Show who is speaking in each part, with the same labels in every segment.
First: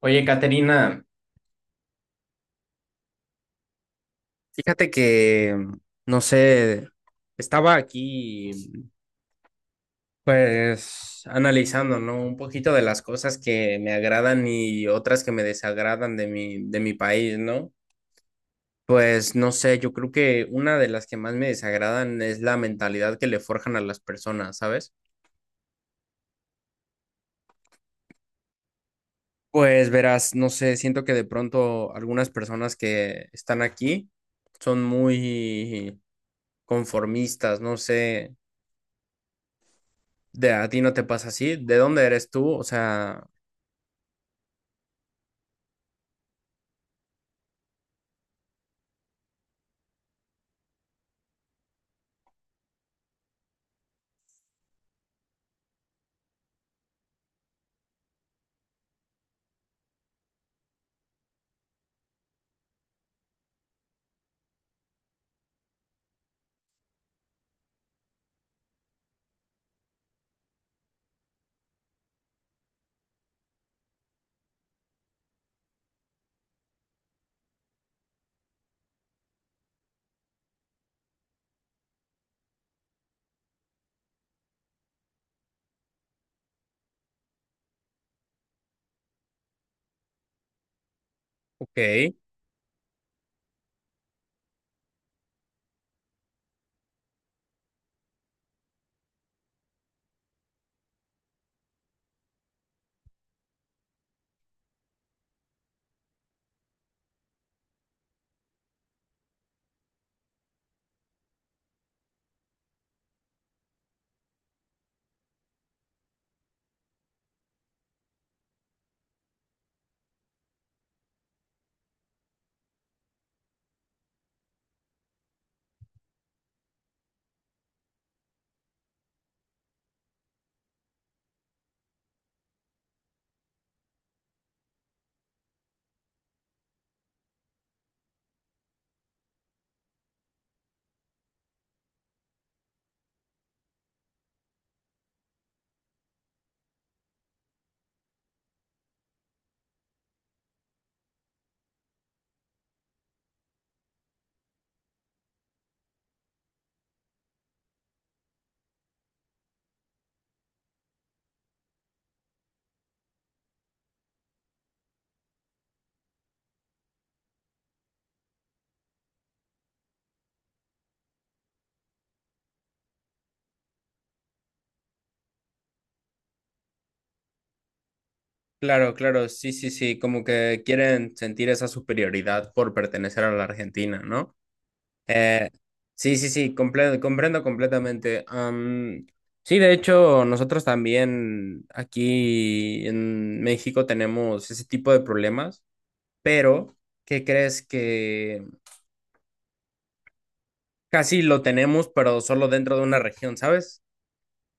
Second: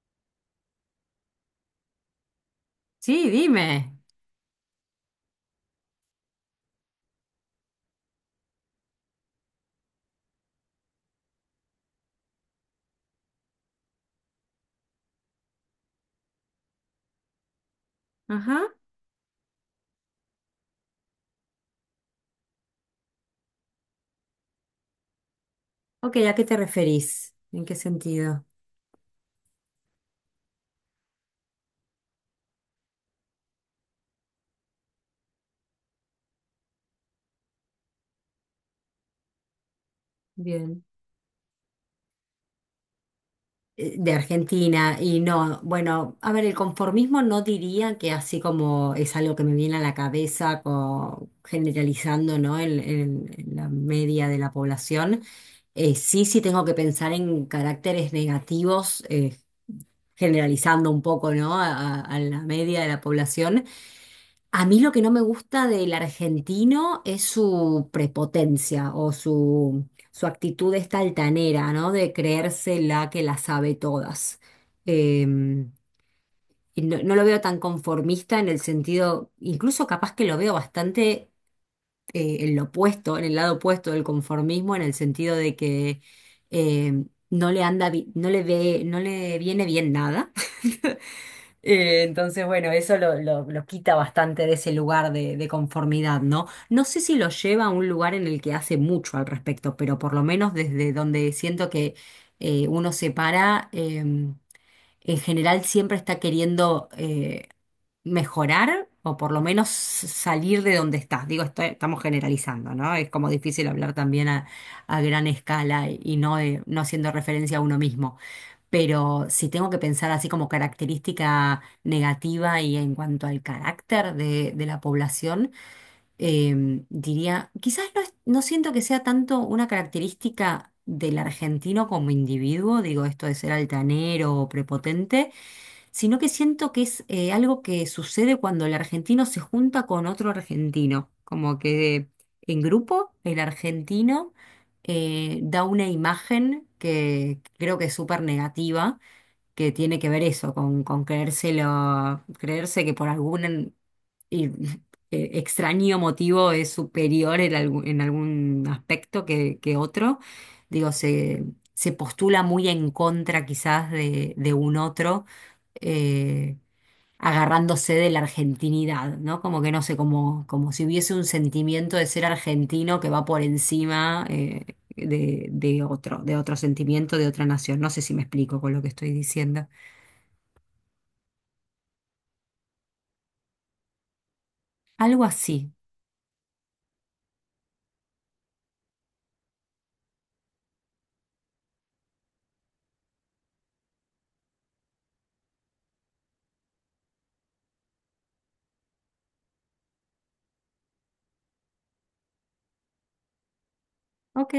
Speaker 1: Oye, Caterina,
Speaker 2: Sí, dime.
Speaker 1: fíjate que, no sé, estaba aquí pues analizando, ¿no? Un poquito de las cosas que me agradan y otras que me desagradan de mi país, ¿no?
Speaker 2: Ajá.
Speaker 1: Pues no sé, yo creo que una de las que más me desagradan es la mentalidad que le forjan a las personas, ¿sabes?
Speaker 2: Ok, ¿a qué te referís? ¿En qué sentido?
Speaker 1: Pues verás, no sé, siento que de pronto algunas personas que están aquí son muy conformistas, no sé. De a ti
Speaker 2: Bien.
Speaker 1: no te pasa así, ¿de dónde eres tú? O sea,
Speaker 2: De Argentina y no, bueno, a ver, el conformismo no diría que así como es algo que me viene a la cabeza generalizando, ¿no? En la media de la población. Sí, tengo que pensar en caracteres negativos, generalizando un poco, ¿no? A la media de la población. A mí lo que no me gusta del argentino es su prepotencia o su actitud esta altanera, ¿no? De creerse la que la sabe todas. Em, y no, no lo veo tan conformista en el sentido, incluso capaz que lo veo bastante en lo opuesto, en el lado opuesto del conformismo, en el sentido de que no le anda, no le ve, no le viene bien nada.
Speaker 1: ok,
Speaker 2: Entonces, bueno, eso lo quita bastante de ese lugar de conformidad, ¿no? No sé si lo lleva a un lugar en el que hace mucho al respecto, pero por lo menos desde donde siento que uno se para, en general siempre está queriendo mejorar o por lo menos salir de donde está. Digo, estamos generalizando, ¿no? Es como difícil hablar también a gran escala y no, no haciendo referencia a uno mismo. Pero si tengo que pensar así como característica negativa y en cuanto al carácter de la población, diría, quizás no, no siento que sea tanto una característica del argentino como individuo, digo esto de ser altanero o prepotente, sino que siento que es algo que sucede cuando el argentino se junta con otro argentino, como que en grupo el argentino da una imagen que creo que es súper negativa, que tiene que ver eso, con creérselo, creerse que por algún y- extraño motivo es superior en algún aspecto que otro. Digo, se postula muy en contra quizás de un otro, eh, agarrándose de la argentinidad, ¿no? Como que no sé, como, como si hubiese un sentimiento de ser argentino que va por encima, de otro sentimiento, de otra nación. No sé si me explico con lo que
Speaker 1: claro,
Speaker 2: estoy
Speaker 1: claro, sí,
Speaker 2: diciendo.
Speaker 1: sí, sí, como que quieren sentir esa superioridad por pertenecer a la Argentina, ¿no?
Speaker 2: Algo
Speaker 1: Eh,
Speaker 2: así,
Speaker 1: sí, sí, sí, comprendo completamente. Sí, de hecho, nosotros también aquí en México tenemos ese tipo de problemas, pero ¿qué crees que casi lo tenemos, pero solo dentro de una región, ¿sabes?
Speaker 2: ¿ok?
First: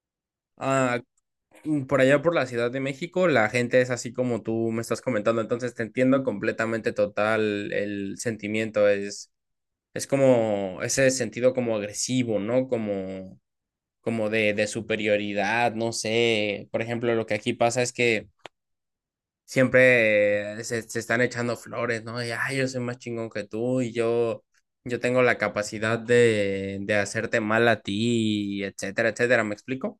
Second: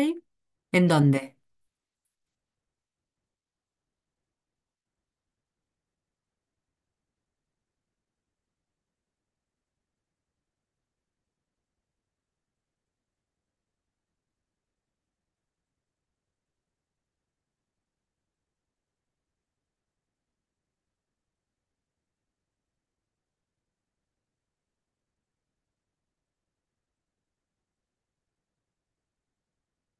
Speaker 2: ¿En
Speaker 1: Ah,
Speaker 2: dónde?
Speaker 1: Por allá por la Ciudad de México, la gente es así como tú me estás comentando, entonces te entiendo completamente total el sentimiento, es como ese sentido como agresivo, ¿no? Como, como de superioridad, no sé, por ejemplo, lo que aquí pasa es que siempre se están echando flores, ¿no? Y, ay, yo soy más chingón que tú y yo tengo la capacidad de hacerte mal a ti, etcétera, etcétera, ¿me explico?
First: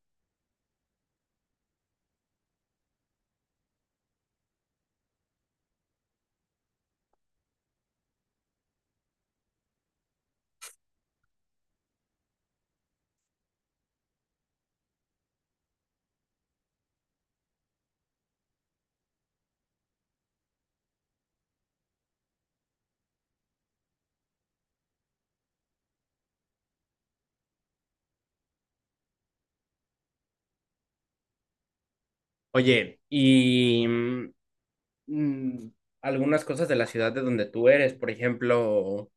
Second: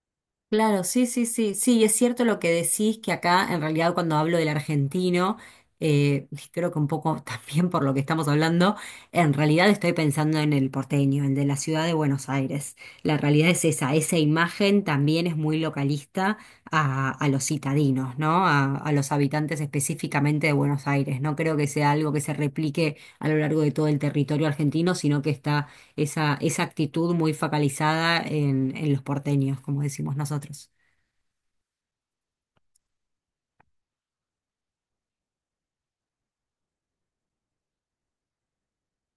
Speaker 2: Claro, sí, sí, sí, sí, es cierto lo que decís, que acá en realidad cuando hablo del argentino, y creo que un poco también por lo que estamos hablando, en realidad estoy pensando en el porteño, el de la ciudad de Buenos Aires. La realidad es esa, esa imagen también es muy localista a los citadinos, ¿no? A los habitantes específicamente de Buenos Aires. No creo que sea algo que se replique a lo largo de todo el territorio argentino, sino que está esa, esa actitud muy focalizada en los porteños, como decimos nosotros.
Speaker 1: Oye, y mm, algunas cosas de la ciudad de donde tú eres, por ejemplo,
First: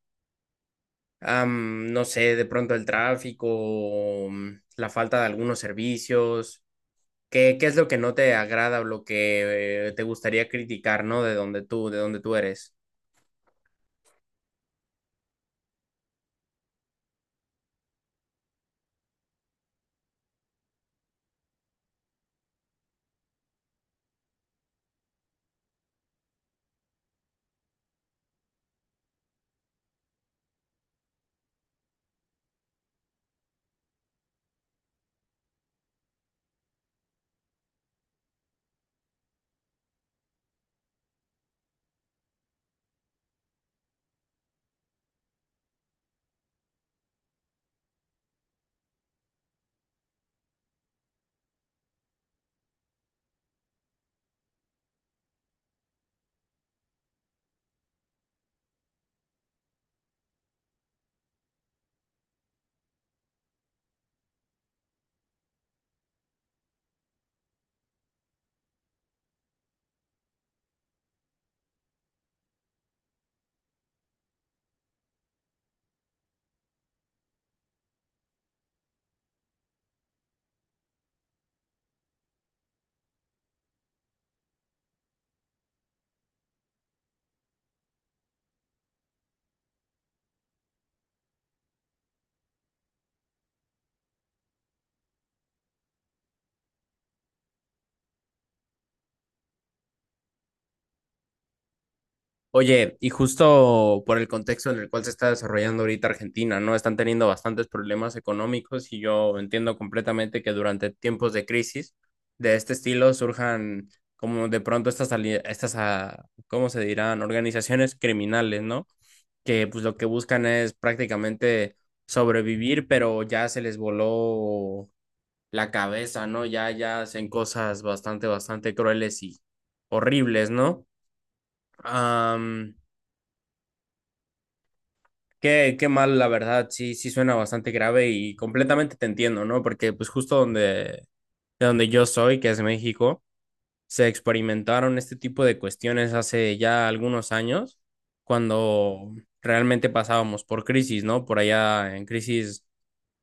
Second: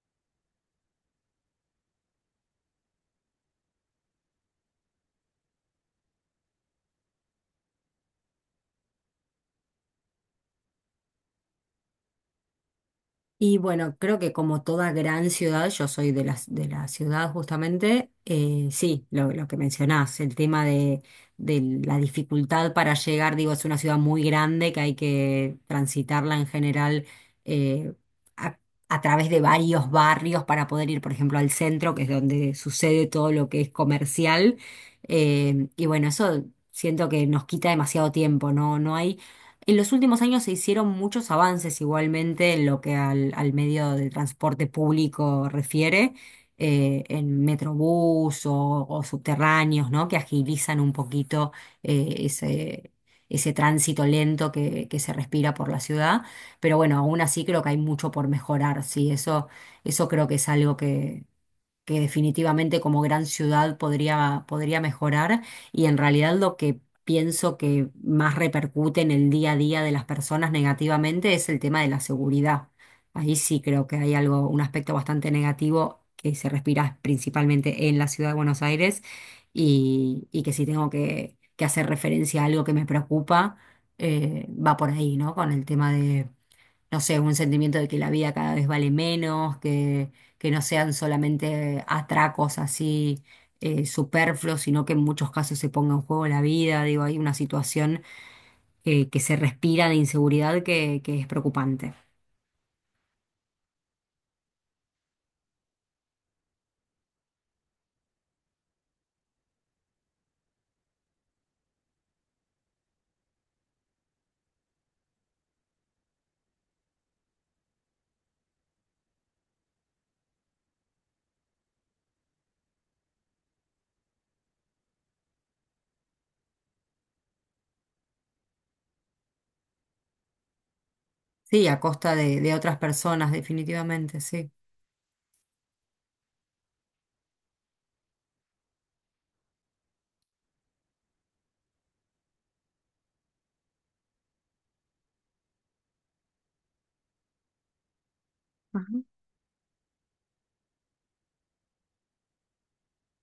Speaker 1: no sé, de pronto el tráfico, la falta de algunos servicios. ¿Qué, qué es lo que no te agrada o lo que te gustaría criticar, ¿no? De donde tú eres.
Speaker 2: Y bueno, creo que como toda gran ciudad, yo soy de la ciudad justamente, sí, lo que mencionás, el tema de la dificultad para llegar, digo, es una ciudad muy grande que hay que transitarla en general eh, a, a través de varios barrios para poder ir, por ejemplo, al centro, que es donde sucede todo lo que es comercial. Y bueno, eso siento que nos quita demasiado tiempo, ¿no? No hay, en los últimos años se hicieron muchos avances igualmente en lo que al, al medio de transporte público refiere, en metrobús o subterráneos, ¿no? Que agilizan un poquito ese, ese tránsito lento que se respira por la ciudad. Pero bueno, aún así creo que hay mucho por mejorar, sí, eso creo que es algo que definitivamente como gran ciudad podría, podría mejorar, y en realidad lo que pienso que más repercute en el día a día de las personas negativamente es el tema de la seguridad. Ahí sí creo que hay algo, un aspecto bastante negativo que se respira principalmente en la ciudad de Buenos Aires y que si tengo que hacer referencia a algo que me preocupa, va por ahí, ¿no? Con el tema de no sé, un sentimiento de que la vida cada vez vale menos, que no sean solamente atracos así superfluos, sino que en muchos casos se ponga en juego la vida. Digo, hay una situación que se respira de inseguridad que es preocupante.
Speaker 1: Oye, y justo por el contexto en el cual se está desarrollando ahorita Argentina, ¿no? Están teniendo bastantes problemas económicos y yo entiendo completamente que durante tiempos de crisis de este estilo surjan como de pronto estas, ah, ¿cómo se dirán? Organizaciones criminales, ¿no? Que pues lo que buscan es prácticamente sobrevivir, pero ya se les voló la cabeza, ¿no? Ya, ya hacen cosas bastante, bastante crueles y horribles, ¿no?
Speaker 2: Sí, a costa de otras personas, definitivamente, sí.
Speaker 1: Qué, qué mal, la verdad, sí, sí suena bastante grave y completamente te entiendo, ¿no? Porque pues justo donde, de donde yo soy, que es México, se experimentaron este tipo de cuestiones hace ya algunos años,
Speaker 2: Ajá.
Speaker 1: cuando realmente pasábamos por crisis, ¿no? Por allá en crisis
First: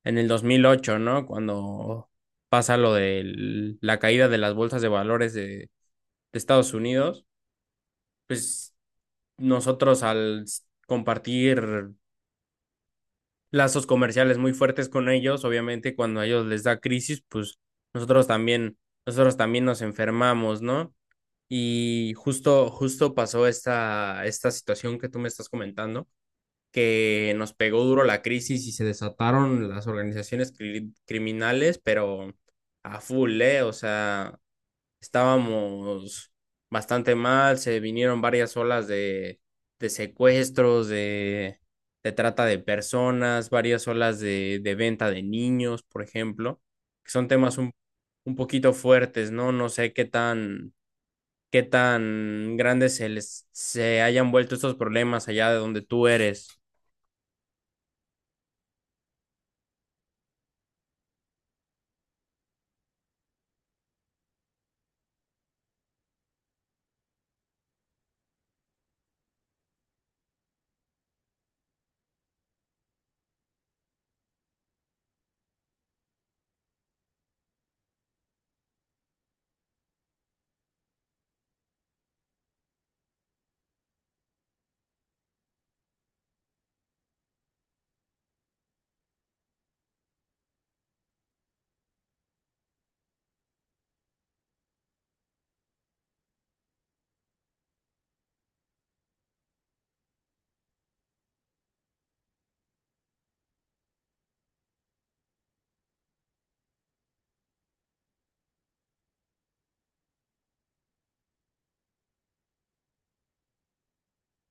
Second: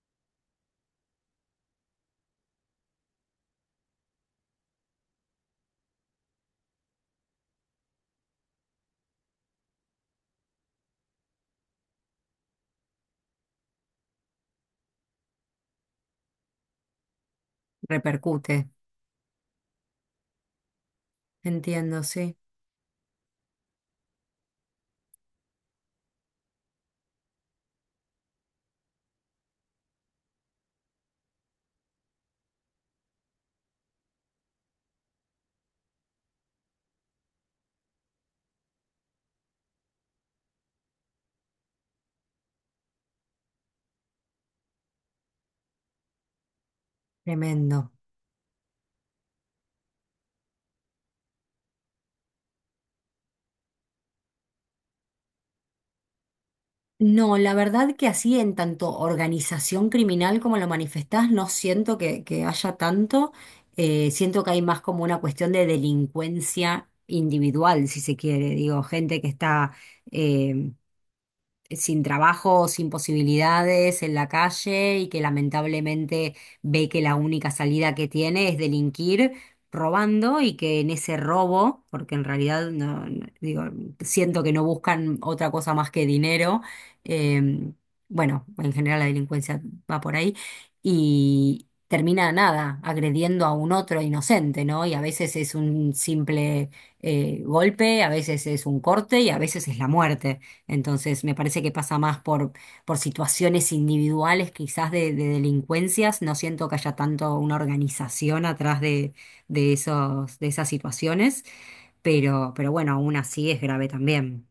Speaker 1: en el 2008, ¿no? Cuando pasa lo de la caída de las bolsas de valores de Estados Unidos, pues nosotros al compartir lazos comerciales muy fuertes con ellos. Obviamente, cuando a ellos les da crisis, pues nosotros
Speaker 2: Repercute.
Speaker 1: también, nosotros también nos enfermamos, ¿no?
Speaker 2: Entiendo,
Speaker 1: Y
Speaker 2: sí.
Speaker 1: justo, justo pasó esta situación que tú me estás comentando, que nos pegó duro la crisis y se desataron las organizaciones criminales, pero a full, ¿eh? O sea, estábamos bastante mal, se vinieron varias olas de secuestros, de trata de personas, varias olas de venta de niños, por ejemplo, que son temas
Speaker 2: Tremendo.
Speaker 1: un poquito fuertes, ¿no? No sé qué tan grandes se hayan vuelto estos problemas allá de donde tú eres.
Speaker 2: No, la verdad que así en tanto organización criminal como lo manifestás, no siento que haya tanto. Siento que hay más como una cuestión de delincuencia individual, si se quiere. Digo, gente que está eh, sin trabajo, sin posibilidades en la calle y que lamentablemente ve que la única salida que tiene es delinquir robando y que en ese robo, porque en realidad digo, siento que no buscan otra cosa más que dinero, eh, bueno, en general la delincuencia va por ahí y termina nada, agrediendo a un otro inocente, ¿no? Y a veces es un simple golpe, a veces es un corte y a veces es la muerte. Entonces, me parece que pasa más por situaciones individuales, quizás de delincuencias. No siento que haya tanto una organización atrás de esos, de esas situaciones, pero bueno, aún así es grave también.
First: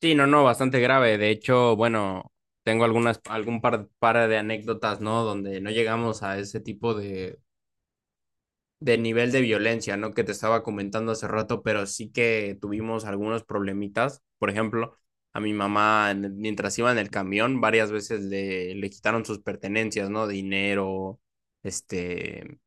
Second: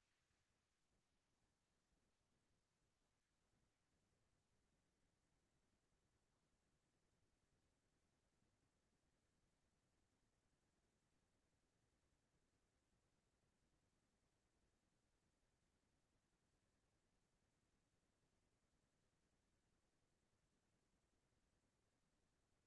Speaker 1: Sí, no, no, bastante grave. De hecho, bueno, tengo algunas, algún par, par de anécdotas, ¿no? Donde no llegamos a ese tipo de, del nivel de violencia, ¿no? Que te estaba comentando hace rato, pero sí que tuvimos algunos problemitas. Por ejemplo, a mi mamá, mientras iba en el camión, varias veces le quitaron sus pertenencias, ¿no? Dinero, este,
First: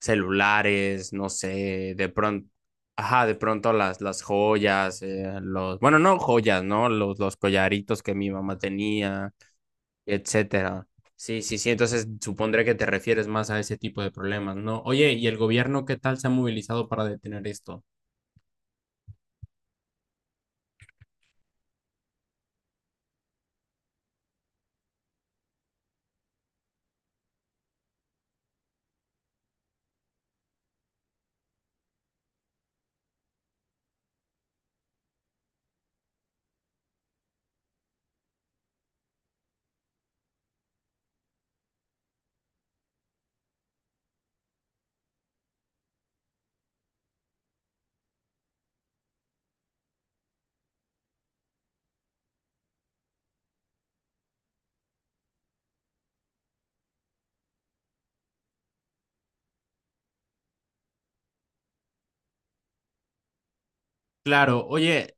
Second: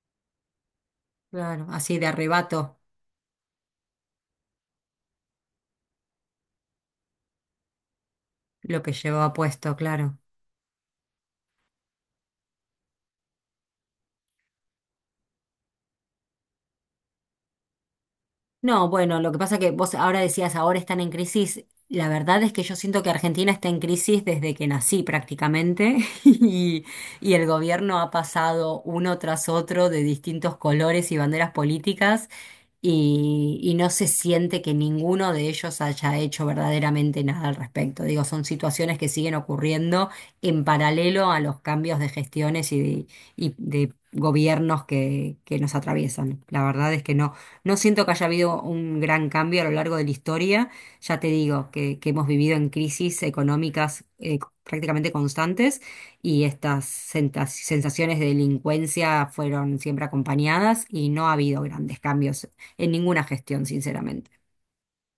Speaker 1: celulares, no
Speaker 2: Claro,
Speaker 1: sé,
Speaker 2: así de
Speaker 1: de pronto,
Speaker 2: arrebato
Speaker 1: ajá, de pronto las joyas, los, bueno, no joyas, ¿no? Los collaritos que mi mamá
Speaker 2: lo que
Speaker 1: tenía
Speaker 2: llevaba puesto, claro.
Speaker 1: etcétera. Sí, sí, sí. Entonces supondré que te refieres más a ese tipo de problemas, ¿no? Oye, ¿y el gobierno qué tal se ha movilizado para detener esto?
Speaker 2: No, bueno, lo que pasa que vos ahora decías, ahora están en crisis. La verdad es que yo siento que Argentina está en crisis desde que nací prácticamente y, y el gobierno ha pasado uno tras otro de distintos colores y banderas políticas y no se siente que ninguno de ellos haya hecho verdaderamente nada al respecto. Digo, son situaciones que siguen ocurriendo en paralelo a los cambios de gestiones y de gobiernos que nos atraviesan. La verdad es que no. No siento que haya habido un gran cambio a lo largo de la historia. Ya te digo que hemos vivido en crisis económicas prácticamente constantes y estas sensaciones de delincuencia fueron siempre acompañadas y no ha habido grandes cambios en ninguna gestión, sinceramente.
Speaker 1: Claro, oye,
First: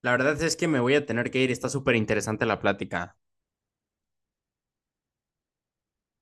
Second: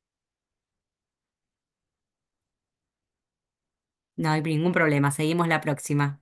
Speaker 1: la verdad es que me voy a tener que ir. Está súper interesante la plática.
Speaker 2: No hay ningún problema. Seguimos la próxima.